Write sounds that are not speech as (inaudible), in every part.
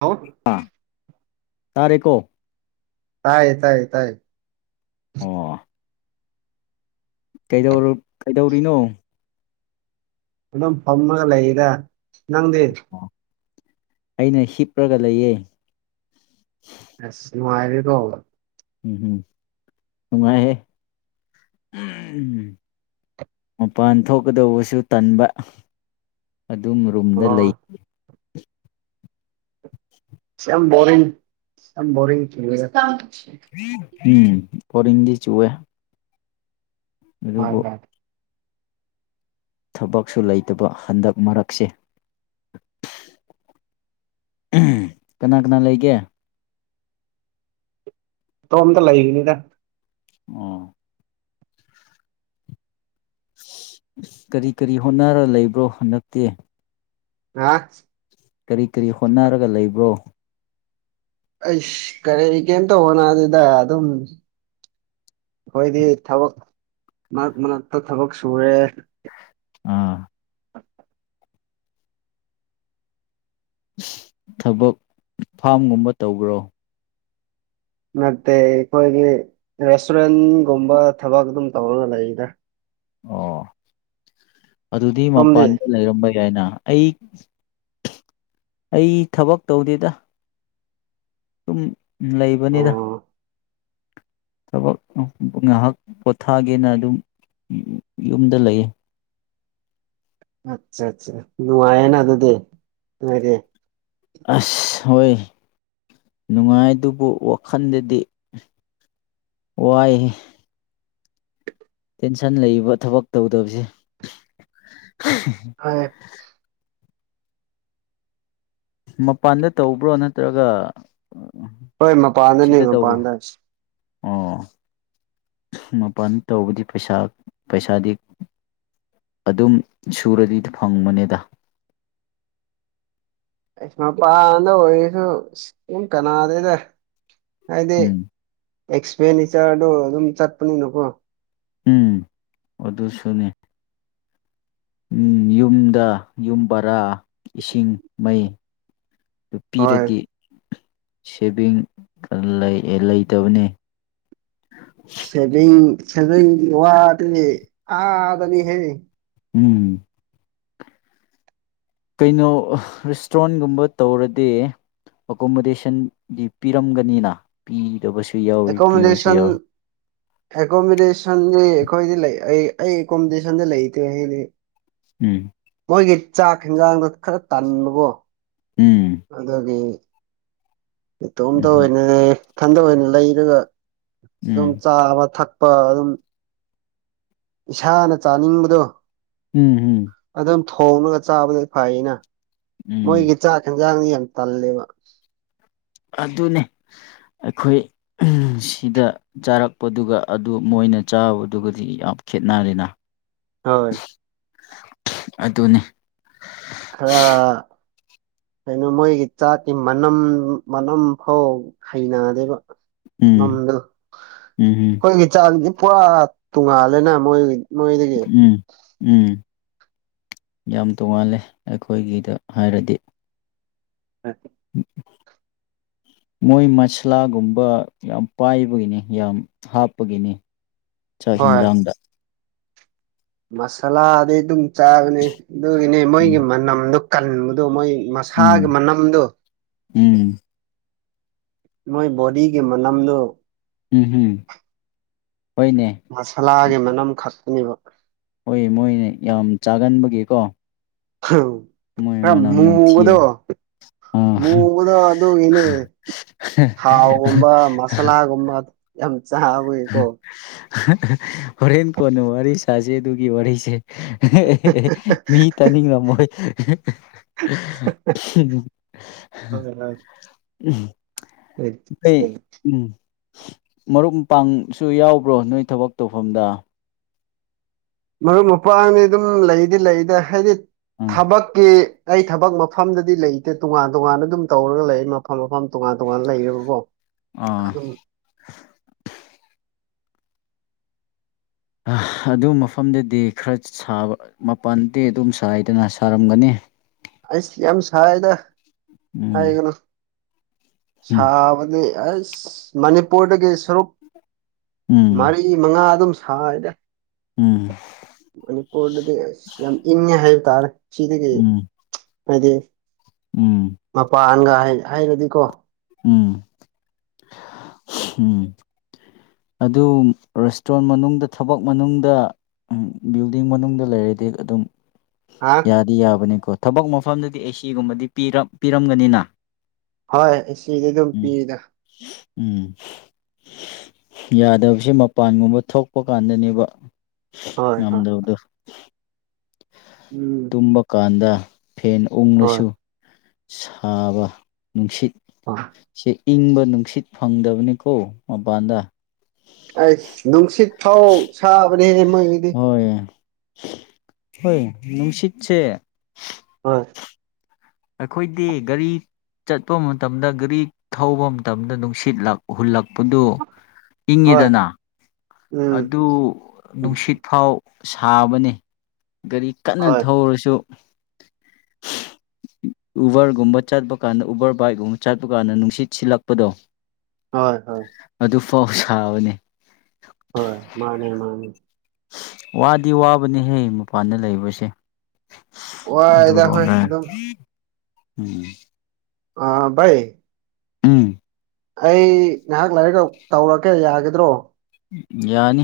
ꯍꯥꯎ ꯑꯥ ꯇꯥꯔꯦꯀꯣ ꯇꯥꯏ ꯇꯥꯏ ꯇꯥꯏ ꯑꯣ ꯀꯩꯗꯧꯔꯤꯅꯣ ꯑꯗꯨꯝ ꯐꯝꯃꯒ ꯂꯩꯔ ꯅꯪꯗꯤ ꯑꯣ ꯑꯩꯅ ꯍꯤꯞꯂꯒ ꯂꯩꯌꯦꯦ ꯑ ꯃꯥꯥꯏꯔꯤ ꯇꯕ ꯎꯝꯝ ꯅꯨꯡꯉꯥꯏꯍꯦ ꯃꯄꯥꯟ ꯊꯣꯛꯀꯗꯧꯕꯁꯨ ꯇꯟꯕ ꯑꯗꯨꯝ ꯔꯨꯝꯗ ꯑꯣ ꯑꯁ ꯂꯩꯈꯤ ꯌꯥꯝ ꯌꯥꯝ ꯌꯥꯝ ꯣꯔ ꯎꯝ ꯐ ꯏꯗꯤ ꯆꯕꯦ ꯃꯥ ꯃꯥꯠ ꯊꯕꯛꯁꯨ ꯂꯩꯇꯕ ꯍꯟꯗꯛ ꯃꯔꯛꯁꯦ ꯀꯅꯥ ꯀꯅꯥ ꯂꯩꯒꯦ ꯇꯣꯝꯗ ꯂꯩꯒꯅꯤꯗ ꯑ ꯀꯔꯤ ꯀꯔꯤ ꯍꯣꯠꯅꯔ ꯂꯩꯕ꯭ꯔꯣ ꯍꯟꯗꯛꯇꯦ ꯑ ꯀꯔꯤ ꯀꯔꯤ ꯍꯣꯠꯅꯔꯒ ꯂꯩꯕ꯭ꯔꯣ ꯑꯁ ꯀꯔꯦ ꯀꯩꯦꯝꯇꯣ ꯍꯅꯥ ꯑꯗꯨꯗ ꯑꯗꯨ ꯑꯩꯣꯏꯗꯤ ꯊꯕꯛꯛ ꯃꯅꯥꯛꯇ ꯊꯕꯛ ꯁꯨꯔꯦ ꯑꯥ ꯊꯕꯛ ꯐꯥꯝꯒꯨꯝꯕ ꯇꯧꯕ꯭ꯔꯣ ꯅꯠꯇꯦ ꯑꯩꯈꯣꯏꯒꯤ ꯔꯦꯁꯇꯨꯔꯦꯟꯒꯨꯝꯕ ꯊꯕꯛ ꯑꯗꯨꯝ ꯇꯧꯔꯒ ꯂꯩꯗ ꯑꯣ ꯑꯗꯨꯗꯤ ꯁꯣꯝꯗꯤ ꯃꯄꯥꯟꯗ ꯂꯩꯔꯝꯕ ꯌꯥꯏꯅ ꯑꯩ ꯑꯩ ꯊꯕꯛ ꯇꯧꯗꯦꯗ ꯁꯨꯝ ꯑꯣ ꯂꯩꯕꯅꯤꯗ ꯊꯕꯛ ꯉꯥꯏꯍꯥꯛ ꯄꯣꯊꯥꯒꯦꯅ ꯑꯗꯨꯝ ꯌꯨꯝꯗ ꯂꯩꯌꯦ ꯑꯆꯥ ꯑꯆꯥ ꯅꯨꯡꯉꯥꯏꯅ ꯑꯗꯨꯗꯦꯔꯦ ꯑꯁ ꯍꯣꯏ ꯅꯨꯡꯉꯥꯏꯗꯨꯕꯨ ꯋꯥꯈꯜꯗꯗꯤ ꯋꯥꯏ ꯇꯦꯟꯁꯟ ꯂꯩꯕ ꯊꯕꯛ ꯇꯧꯗꯕꯁꯦ ꯍꯣꯏ ꯃꯄꯥꯟꯗ ꯇꯧꯕ꯭ꯔꯣ ꯅꯠꯇ꯭ꯔꯒ ꯍꯣꯏ ꯃꯄꯥꯟꯗꯅꯦ ꯁꯤꯗ ꯇꯧꯕ꯭ꯔꯣ ꯃꯄꯥꯟꯗ ꯑꯣ ꯃꯄꯥꯟ ꯇꯧꯕꯗꯤ ꯄꯩꯁꯥ ꯄꯩꯁꯥꯗꯤ ꯑꯗꯨꯝ ꯁꯨꯔꯗꯤ ꯐꯪꯕꯅꯦꯗ ꯑꯩꯁꯃꯄꯥꯗ ꯑꯣꯏꯁꯨ ꯀꯅꯥꯗꯗ ꯍꯥꯏꯗꯤ ꯎꯝ ꯑꯦꯛꯁꯄꯦꯟꯗꯤꯆꯔꯗꯨ ꯑꯗꯨꯝ ꯆꯠꯄꯅꯤꯅꯀꯣ ꯎꯝ ꯑꯗꯨ ꯁꯨꯅꯤ ꯎꯝ ꯌꯨꯝꯗ ꯌꯨꯝ ꯕꯔꯥ ꯏꯁꯤꯡ ꯃꯩ ꯑꯗꯨ ꯍꯣꯏ ꯄꯤꯔꯗꯤ ꯁꯦꯚꯤꯡ ꯂꯩꯇꯕꯅꯤ ꯁꯦꯚꯤꯡ ꯁꯦꯚꯤꯡ ꯋꯥꯒꯅꯤ ꯑꯗꯅꯤ ꯍꯦ ꯎꯝ ꯀꯩꯅꯣ ꯔꯦꯁꯇꯨꯔꯦꯟꯒꯨꯝꯕ ꯇꯧꯔꯗꯤ ꯑꯦꯀꯣꯃꯣꯗꯦꯁꯟꯗꯤ ꯄꯤꯔꯝꯒꯅꯤꯅ ꯄꯤꯗꯕꯁꯨ ꯌꯥꯎꯏ ꯄꯤꯕꯁꯨ ꯌꯥꯎꯏ ꯑꯦꯀꯣꯃꯣꯗꯦꯁꯟꯗꯤ ꯑꯈꯣꯏꯗꯤ ꯂꯩ ꯑꯩ ꯑꯩ ꯑꯦꯀꯣꯃꯣꯗꯦꯁꯟꯗ ꯂꯩꯇꯦ ꯑꯩꯗꯤ ꯎꯝ ꯃꯣꯏꯒꯤ ꯆꯥꯛ ꯍꯦꯟꯖꯥꯡꯗꯣ ꯈꯔ ꯇꯟꯕꯀꯣ ꯎꯝ ꯑꯗꯨꯒꯤ ꯏꯇꯣꯝꯇ ꯎꯝ ꯑꯣꯏꯅ ꯏꯊꯟꯗ ꯑꯣꯏꯅ ꯂꯩꯔꯒ ꯑꯗꯨꯝ ꯎꯝ ꯆꯥꯕ ꯊꯛ ꯄꯥ ꯑꯗꯨꯝ ꯏꯁꯥꯅ ꯆꯥꯅꯤꯡꯕꯗꯣ ꯎꯝ ꯎꯝ ꯊꯣꯡꯉꯒ ꯆꯥꯕ ꯐꯩꯅ ꯎꯝ ꯃꯣꯏꯒꯤ ꯆꯥꯛ ꯍꯦꯟꯖꯥꯡꯗꯤ ꯌꯥꯝ ꯇꯜꯂꯦꯕ ꯑꯗꯨꯅꯦ ꯑꯩꯈꯣꯏ ꯁꯤꯗ ꯆꯥꯔꯛꯄꯗꯨꯒ ꯑꯗꯨ ꯃꯣꯏ ꯃꯣꯏꯅ ꯆꯥꯕꯗꯨꯒꯗꯤ ꯌꯥꯝ ꯈꯦꯠꯅꯔꯦꯅ ꯍꯣꯏ ꯑꯗꯨꯅꯤ ꯈꯔꯥ ꯀꯩꯅꯣ ꯃꯣꯏꯒꯤ ꯆꯥꯛꯀꯤ ꯃꯅꯝ ꯃꯅꯝ ꯐꯥꯎ ꯍꯩꯅꯗꯦꯕ ꯎꯝ ꯃꯅꯝꯗꯣ ꯎꯝ ꯑꯈꯣꯏꯒꯤ ꯆꯥꯛ ꯄꯨꯔꯥ ꯇꯣꯡꯉꯥꯜꯂꯦꯅ ꯃꯣꯏ ꯅꯣꯏꯗꯒꯤ ꯎꯝ ꯎꯝ ꯌꯥꯝ ꯇꯣꯉꯥꯜꯂꯦ ꯑꯈꯣꯏꯒꯤꯗ ꯍꯥꯏꯔꯗꯤ ꯎꯝ ꯃꯣꯏ ꯃꯁꯂꯥꯒꯨꯝꯕ ꯌꯥꯝ ꯄꯥꯏꯕꯒꯤꯅꯤ ꯌꯥꯝ ꯍꯥꯞꯄꯒꯤꯅꯤ ꯆꯥꯛ ꯍꯣꯏ ꯍꯦꯟꯖꯥꯡꯗ ꯃꯁꯥꯂꯥꯗꯤ ꯑꯗꯨꯝ ꯆꯥꯕꯅꯦ ꯑꯗꯨꯒꯤꯅꯦ ꯃꯣꯏꯒꯤ ꯎꯝ ꯃꯅꯝꯗꯣ ꯀꯟꯕ ꯑꯗꯨ ꯃꯣꯏ ꯃꯁꯥꯒꯤ ꯎꯝ ꯃꯅꯝꯗꯣ ꯎꯝ ꯃꯣꯏ ꯕꯣꯗꯤꯒꯤ ꯃꯅꯝꯗꯣ ꯎꯝ ꯎꯝ ꯍꯣꯏꯅꯦ ꯃꯁꯂꯥꯒꯤ ꯃꯅꯝ ꯈꯛꯇꯅꯦꯕ ꯍꯣꯏ ꯃꯣꯏꯅꯦ ꯌꯥꯝ ꯆꯥꯒꯟꯕꯒꯤꯀꯣ ꯍꯝ ꯃꯣꯏ ꯈꯔ ꯃꯅꯝ ꯃꯨꯕꯗꯣ ꯅꯝꯊꯤꯕ ꯑꯥ ꯃꯨꯕꯗꯣ ꯑꯗꯨꯒꯤꯅꯦ ꯊꯥꯎꯒꯨꯝꯕ ꯃꯁꯂꯒꯨꯝꯕ ꯌꯥꯝ ꯆꯥꯕꯒꯤꯀꯣ ꯍꯣꯔꯦꯟ ꯀꯣꯟꯅ ꯋꯥꯔꯤ ꯁꯥꯖꯦ ꯑꯗꯨꯒꯤ ꯋꯥꯔꯤꯁꯦ ꯃꯤ ꯇꯥꯅꯤꯡ ꯉꯃꯣꯏ (unintelligible) (unintelligible) ꯎꯝ ꯍꯣꯢ ꯅꯣꯏ ꯃꯔꯨꯞ ꯃꯄꯥꯡꯁꯨ ꯌꯥꯎꯕ꯭ꯔꯣ ꯅꯣꯏ ꯊꯕꯛ ꯇꯧꯐꯝꯗ ꯃꯔꯨꯞ ꯃꯄꯥꯡꯅꯤ ꯑꯗꯨꯝ ꯂꯩꯗꯤ ꯂꯩꯗ ꯍꯥꯏꯗꯤ ꯎꯝ ꯊꯕꯛꯀꯤ ꯑꯩ ꯊꯕꯛ ꯃꯐꯝꯗꯗꯤ ꯂꯩꯇꯦ ꯇꯣꯉꯥꯟ ꯇꯣꯉꯥꯟꯅ ꯑꯗꯨꯝ ꯇꯧꯔꯒ ꯂꯩ ꯃꯐꯝ ꯃꯐꯝ ꯇꯣꯉꯥꯟ ꯇꯣꯉꯥꯟꯅ ꯂꯩꯑꯕꯀꯣ ꯑꯥ ꯑꯗꯨ ꯃꯐꯝꯗꯗꯤ ꯈꯔ ꯁꯥꯕ ꯃꯄꯥꯟꯗꯤ ꯑꯗꯨꯝ ꯁꯥꯏꯗꯅ ꯁꯥꯔꯝꯒꯅꯤ ꯑꯩꯁ ꯌꯥꯝ ꯁꯥꯏꯗ ꯎꯝ ꯍꯥꯏꯒꯅꯣ ꯎꯝ ꯁꯥꯕꯒꯤ ꯑꯁ ꯃꯅꯤꯄꯨꯔꯗꯒꯤ ꯁꯔꯨꯛ ꯎꯝ ꯃꯔꯤ ꯃꯉꯥ ꯑꯗꯨꯝ ꯁꯅꯦ ꯎꯝ ꯃꯅꯤꯄꯨꯔ ꯅꯗꯤ ꯌꯥꯝ ꯏꯟꯅꯌꯥ ꯍꯥꯏꯕ ꯇꯔꯛ ꯁꯤꯤꯗꯒꯤ ꯍꯥꯏꯗꯤ ꯎꯝ ꯎꯝ ꯃꯄꯥꯟꯒ ꯍꯥꯏꯔꯗꯤꯀꯣ ꯎꯝ ꯎꯝ ꯑꯗꯨ ꯔꯦꯁꯇꯨꯔꯦꯟ ꯃꯅꯨꯡꯗ ꯊꯕꯛ ꯃꯅꯨꯡꯗ ꯎꯝ ꯕꯤꯜꯗꯤꯡ ꯃꯅꯨꯡꯗ ꯂꯩꯔꯗꯤ ꯑꯗꯨꯝ ꯍꯥ ꯌꯥꯗꯤ ꯌꯥꯕꯅꯤꯀꯣ ꯊꯕꯛ ꯃꯐꯝꯗꯗꯤ ꯑꯦꯁꯤꯒꯨꯝꯕꯗꯤ ꯄꯤꯔꯝꯒꯅꯤꯅ ꯍꯣꯏ ꯁꯤꯗꯤ ꯑꯗꯨꯝ ꯎꯝ ꯄꯤꯗ ꯎꯝ ꯌꯥꯗꯕꯁꯤꯦ ꯃꯄꯥꯟꯒꯨꯝꯕ ꯊꯣꯛꯄ ꯀꯥꯟꯗꯅꯦꯕ (inaudible) ꯍꯣꯏ ꯍꯣꯏ ꯉꯝꯗꯗ ꯎꯝ ꯇꯨꯝꯕ ꯀꯥꯟꯗ ꯐꯦꯟ ꯍꯣꯏ ꯎꯡꯂꯁꯨ ꯁꯕ ꯅꯨꯡꯁꯤꯠ ꯍꯣꯏ ꯆꯦ ꯏꯪꯕ ꯅꯨꯡꯁꯤꯠ ꯐꯪꯗꯕꯅꯤꯀꯣ ꯃꯄꯥꯟꯗ ꯑꯩꯁ ꯅꯨꯡꯁꯤꯠ ꯐꯥꯎ ꯁꯥꯕꯅꯦꯍ ꯃꯣꯏꯒꯤꯗꯤ ꯍꯣꯏ ꯍꯣꯏ ꯅꯨꯡꯁꯤꯠꯁꯦ ꯍꯣꯏ ꯑꯩꯈꯣꯏꯗꯤ ꯒꯥꯔꯤ ꯆꯠꯄ ꯃꯇꯝꯗ ꯒꯥꯔꯤ ꯊꯧꯕ ꯃꯇꯝꯗ ꯅꯨꯡꯁꯤꯠꯂ ꯍꯨꯜꯂꯛꯄ ꯑꯗꯨꯗꯨ ꯍꯣꯏ ꯏꯪꯉꯤꯗꯅ ꯎꯝ ꯑꯗꯨ ꯎꯝ ꯅꯨꯡꯁꯤꯠ ꯐꯥꯎ ꯁꯥꯕꯅꯤ ꯒꯥꯔꯤ ꯀꯟꯅ ꯍꯣꯏ ꯊꯧꯔꯁꯨ ꯎꯕꯔꯒꯨꯝꯕ ꯆꯠꯄ ꯀꯥꯟꯗ ꯎꯕꯔ ꯕꯥꯏꯛꯀꯨꯝꯕ ꯆꯠꯄ ꯀꯥꯟꯗ ꯅꯨꯡꯁꯤꯠ ꯁꯤꯜꯂꯛꯄꯗꯣ ꯍꯣꯏ ꯍꯣꯏ ꯄꯥꯎꯁꯕꯅꯤ ꯍꯣꯏ ꯃꯥꯅꯦ ꯃꯥꯅꯦ ꯋꯥꯗꯤ ꯋꯥꯕꯅꯤꯍꯦ ꯃꯄꯥꯟꯗ ꯂꯩꯕꯁꯦ ꯑꯗꯨ ꯋꯥꯏꯗ ꯍꯣꯏ ꯑꯣꯏꯗ ꯑꯗꯨꯝ ꯎꯝ ꯑꯥ ꯕꯥꯌ ꯎꯝ ꯑꯩ ꯉꯥꯏꯍꯥꯛ ꯂꯥꯏꯔꯤꯛ ꯇꯧꯔꯛꯒꯦ ꯌꯥꯒꯗ꯭ꯔꯣ ꯌꯥꯅꯤ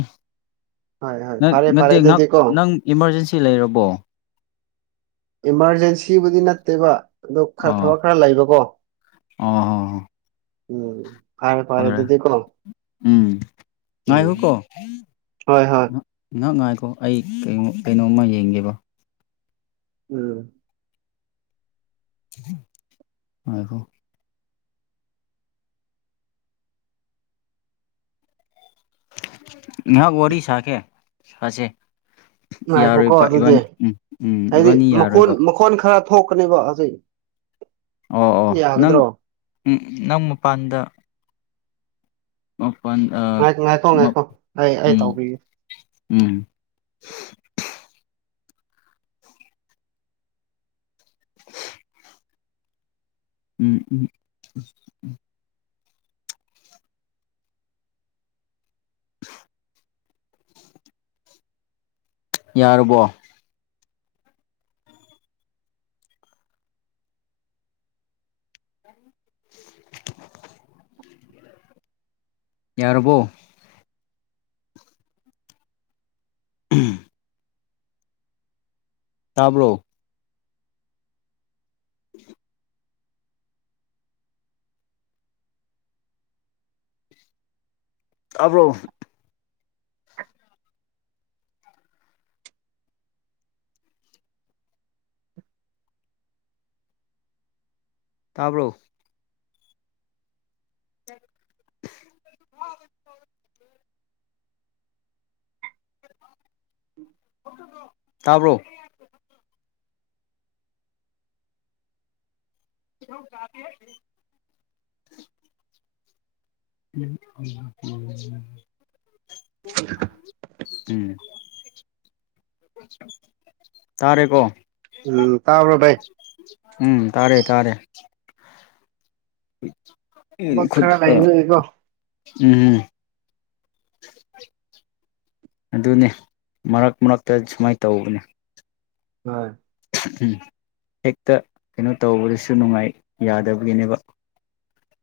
ꯍꯣꯏ ꯍꯣꯏ ꯐꯔꯦ ꯐꯔꯦ ꯅꯠꯇꯦꯍ ꯑꯗꯨꯗꯤꯀꯣ ꯅꯪ ꯏꯃꯥꯔꯖꯦꯟꯁꯤ ꯂꯩꯔꯕꯣ ꯏꯃꯥꯔꯖꯦꯟꯁꯤꯕꯨꯗꯤ ꯅꯠꯇꯦꯕ ꯑꯣ ꯈꯔ ꯑꯥ ꯊꯕꯛ ꯈꯔ ꯂꯩꯕꯀꯣ ꯑꯥ ꯍꯣꯏ ꯎꯝ ꯐꯔꯦ ꯐꯔꯦ ꯑꯗꯨꯤꯗꯤ ꯀꯣ ꯎꯝ ꯎꯝ ꯉꯥꯏꯈꯣꯀꯣ ꯍꯣꯏ ꯍꯣꯏ ꯑꯣ ꯑꯩ ꯀ ꯀꯩꯅꯣꯝꯃ ꯌꯦꯡꯒꯦꯕ ꯎꯝ ꯑ ꯍꯣ ꯉ ꯣꯔꯤ ꯁꯥꯈꯦ ꯁꯥꯁꯦ ꯅꯨꯡꯥꯏꯈꯣꯀꯣ ꯌꯥꯔꯣꯏꯕ ꯑꯗꯨꯗꯤ ꯏꯕꯥꯅꯤ ꯎꯝ ꯎꯝ ꯍꯥꯏꯗꯤ ꯏꯕꯥꯅꯤ ꯃꯈꯣꯟ ꯌꯥꯔꯣꯏꯕ ꯃꯈꯣꯟ ꯈꯔ ꯊꯣꯛꯀꯅꯤꯕꯁꯦ ꯑꯣ ꯑꯣ ꯅꯪ ꯅꯪ ꯃꯄꯥꯟꯗ ꯃꯄꯟ ꯑ ꯉꯥꯏ ꯉꯥꯏꯈꯣ ꯃ ꯉꯥꯏꯈꯣ ꯑꯩ ꯑꯩ ꯎꯝ ꯇꯧꯕꯤꯒꯦ ꯎꯝ ꯎꯝ ꯎꯝ ꯎꯝ ꯌꯥꯔꯕꯣ ꯌꯥꯔꯕꯣ ꯎꯝ ꯇꯥꯕ꯭ꯔꯣ ꯎ (unintelligible) (inaudible) ꯑꯕ꯭ꯔꯣ ꯇꯥꯕ꯭ꯔꯣ (unintelligible) ꯇꯥꯕꯣ (unintelligible) ꯎꯝ ꯎ ꯎ ꯎꯝ ꯇꯥꯔꯦꯀꯣ ꯎꯝ ꯇꯥꯕ꯭ꯔꯣ ꯚꯥꯏ ꯎꯝ ꯇꯥꯔꯦ ꯇꯥꯔꯦ ꯊꯕꯛ ꯈꯨꯠ ꯈꯔ ꯑ ꯂꯩꯕꯒꯤꯀꯣ ꯎꯝ (unintelligible) ꯑꯗꯨꯅꯤ ꯃꯔꯛ ꯃꯔꯛꯇ ꯁꯨꯃꯥꯏꯅ ꯇꯧꯕꯅꯦ ꯍꯣꯏ ꯍꯦꯛꯇ ꯀꯩꯅꯣ ꯇꯧꯕꯗꯁꯨ ꯅꯨꯡꯉꯥꯏ ꯌꯥꯗꯕꯒꯤꯅꯦꯕ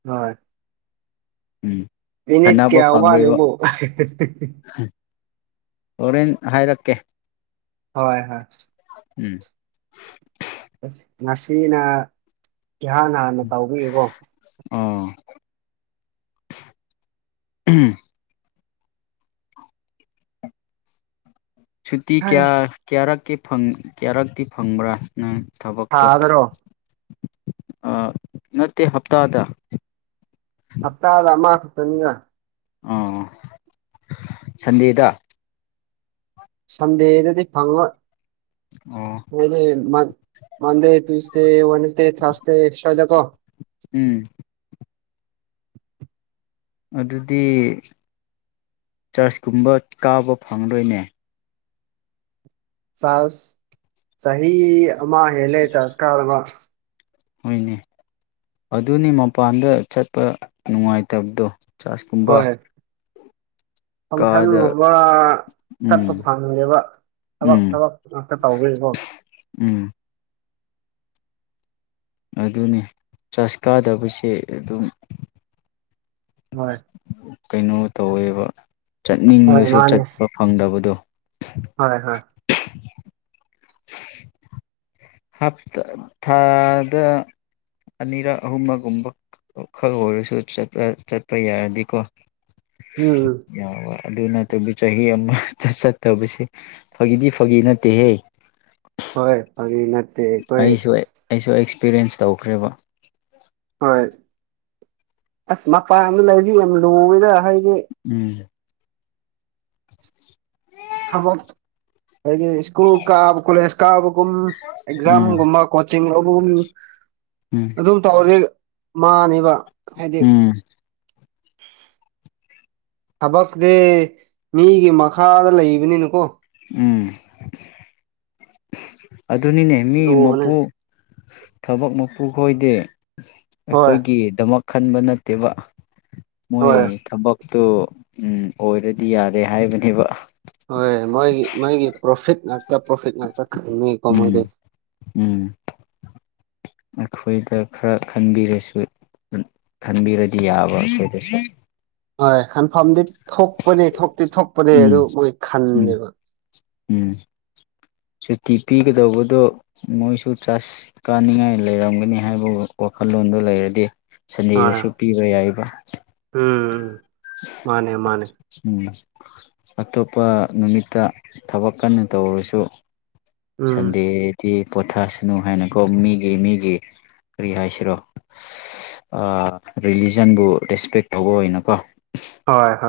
ꯍꯣꯏ ꯎꯝ ꯅꯤꯠ ꯈꯟꯅꯕ ꯀꯌꯥ ꯑ ꯋꯥ ꯐꯪꯂꯣꯏꯕ ꯂꯩꯦꯕꯣ ꯑꯣꯣꯔꯦꯟ ꯍꯥꯏꯔꯛꯀꯦ ꯍꯣꯏ ꯍꯣꯏ ꯎꯝ ꯑ ꯉꯁꯤꯅ ꯏꯍꯥꯟ ꯍꯥꯟꯅ ꯇꯧꯕꯕꯤꯔꯕꯣ ꯑꯥ ꯎꯝ ꯁꯨꯇꯤ ꯀꯌꯥ ꯑꯁ ꯀꯌꯥꯔꯛꯇꯤ ꯀꯌꯥꯔꯛꯇꯤ ꯐꯪꯕ꯭ꯔꯥ ꯅꯪ ꯊꯕꯛꯇꯣ ꯊꯥꯗꯔꯣ ꯅꯠꯇꯦ ꯍꯞꯇꯥꯗ ꯍꯞꯇꯥꯗ ꯑꯃ ꯈꯛꯇꯅꯤꯅ ꯑꯥ ꯁꯟꯗꯦꯗ ꯁꯗꯦꯗꯗꯤ ꯐꯪꯉ ꯑꯣ ꯐ ꯃ ꯃꯗ ꯦ ꯋꯥꯟꯁꯦ ꯊ꯭ꯔꯥꯁꯇꯦ ꯁꯋꯥꯗ ꯀꯣ ꯎꯝ ꯑꯗꯨꯗꯤ ꯆꯥꯔꯖꯀꯨꯝꯕ ꯀꯥꯕ ꯐꯪꯂꯔꯣꯏꯅꯦ ꯁꯥ ꯁꯍꯤ ꯑꯃ ꯍꯦꯂꯦ ꯆꯁꯀꯥ ꯍꯣꯏꯅꯦ ꯑꯗꯨꯅꯤ ꯃꯄꯥꯟꯗ ꯆꯠꯄ ꯅꯨꯡꯉꯥꯏꯇꯕꯗꯣ ꯆꯥꯁ ꯀꯨꯝꯕ ꯍꯣꯏ ꯐꯪꯁꯟꯒꯨꯝꯕ ꯆꯠꯄ ꯎꯝ ꯐꯪꯉꯦꯕ ꯊꯕꯛ ꯎꯝ ꯊꯕꯛ ꯊꯛꯇ ꯇꯧꯒꯕꯣ ꯎꯝ ꯑꯗꯨꯅꯤ ꯆꯁ ꯀꯥꯗꯕꯁꯦ ꯑꯗꯨꯝ ꯍꯣꯏ ꯀꯩꯅꯣ ꯇꯧꯋꯦꯕ ꯍꯣꯏ ꯆꯠꯅꯤꯡꯕꯁꯨ ꯃꯥꯅꯦ ꯆꯠꯄ ꯐꯪꯗꯕꯗꯣ ꯍꯣꯏ ꯍꯣꯏ ꯍꯥꯞ ꯊꯥꯗ ꯑꯅꯤꯔꯛ ꯑꯍꯨꯝ ꯑꯃꯒꯨꯝꯕ ꯈꯛ ꯑꯣꯏꯔꯁꯨ ꯆꯠꯄ ꯌꯥꯔꯗꯤꯀꯣ ꯎꯝ ꯎꯝ ꯌꯥ ꯋꯥ ꯑꯗꯨ ꯅꯠꯇꯕꯨ ꯆꯍꯤ ꯑꯃ ꯆꯠꯇꯕꯁꯦ ꯐꯒꯤꯗꯤ ꯐꯥꯒꯤ ꯅꯠꯇꯦꯍꯦ ꯍꯣꯏ ꯐ ꯑꯩꯁꯨ ꯑꯩꯁꯨ ꯑꯦꯛꯁꯄꯤꯔꯤꯌꯦꯟꯁ ꯇꯧꯈ꯭ꯔꯦꯕ ꯍꯣꯏ ꯑꯁ ꯃꯄꯥꯟ ꯑꯃ ꯂꯩꯔꯤ ꯌꯥꯝ ꯂꯣꯏꯔ ꯎꯝ ꯊꯕꯛ ꯍꯥꯏꯗꯤ ꯁ꯭ꯀꯨꯜ ꯀꯥꯕ ꯀꯣꯂꯦꯖ ꯀꯥꯕ ꯨꯝ ꯎꯝ ꯑꯦꯛꯖꯥꯝꯒꯨꯝꯕ ꯀꯣꯆꯤꯡ ꯂꯧꯕꯒꯨꯝ ꯎꯝ ꯑꯗꯨꯝ ꯇꯧꯔꯗꯤ ꯃꯥꯅꯤꯕ ꯎꯝ (inaudible) ꯊꯕꯁꯤ ꯃꯤꯒꯤ ꯃꯈꯥꯗ ꯂꯩꯕꯅꯤꯅꯀꯣ ꯎꯝ ꯑꯗꯨꯅꯤꯅꯦ ꯃꯤ ꯂꯨꯕꯅꯦ ꯃꯄꯨ ꯊꯕꯛ ꯃꯄꯨ ꯈꯣꯏꯗꯦ ꯍꯣꯏ ꯑꯩꯈꯣꯏꯒꯤꯗꯃꯛ ꯈꯟꯕ ꯅꯠꯇꯦꯕ ꯃꯣꯏ ꯍꯣꯏ ꯊꯕꯛꯇꯨ ꯑꯣꯏꯔꯗꯤ ꯌꯥꯔꯦ ꯍꯥꯏꯕꯅꯦꯕ ꯍꯣꯏ ꯃꯣꯏꯒꯤ ꯃꯣꯏꯒꯤ ꯄ꯭ꯔꯣꯐꯤꯠ ꯉꯥꯛꯇ ꯄ꯭ꯔꯣꯐꯤꯠ ꯂꯥꯛꯇ ꯈ ꯀꯣꯃꯗꯦ ꯎꯝ ꯎꯝ ꯑꯩꯈꯣꯏꯗ ꯈꯔ ꯈꯟꯕꯤꯔꯁꯨ ꯈꯟꯕꯤꯔꯗꯤ ꯌꯥꯕ ꯍꯣꯏ ꯈꯟꯐꯝꯗꯤ ꯊꯣꯛꯄꯅꯦ ꯊꯣꯛꯇꯤ ꯊꯣꯛꯄꯅꯦ ꯑꯗꯨ ꯎꯝ ꯃꯣꯏ ꯎꯝ ꯈꯟꯗꯦꯕ ꯎꯝ ꯁꯨꯇꯤ ꯄꯤꯒꯗꯧꯕꯗꯣ ꯃꯣꯏꯁꯨ ꯆꯥꯁ ꯀꯥꯅꯤꯡꯉꯥꯏ ꯂꯩꯔꯝꯒꯅꯤ ꯍꯥꯏꯕ ꯋꯥꯈꯜ ꯐꯜꯂꯣꯟꯗꯨ ꯂꯩꯔꯗꯤ ꯍꯣꯏ ꯁꯟꯗꯦꯗꯁꯨ ꯄꯤꯕ ꯌꯥꯏꯕ ꯎꯝ ꯎꯝ ꯃꯥꯅꯦ ꯃꯥꯅꯦ ꯎꯝ ꯑꯇꯣꯞꯄ ꯅꯨꯃꯤꯠꯇ ꯊꯕꯛ ꯀꯟꯅ ꯇꯧꯔꯁꯨ ꯎꯝ ꯁꯟꯗꯦꯗꯤ ꯄꯣꯊꯁꯅꯨ ꯍꯥꯏꯅꯀꯣ ꯃꯤꯒꯤ ꯃꯤꯒꯤ ꯀꯔꯤ ꯍꯥꯏꯁꯤꯔꯣ ꯔꯤꯂꯤꯖꯟꯕꯨ ꯔꯦꯁꯄꯦꯛ ꯇꯧꯕ ꯑꯣꯏꯅꯀꯣ ꯍꯣꯏ ꯍꯣꯏ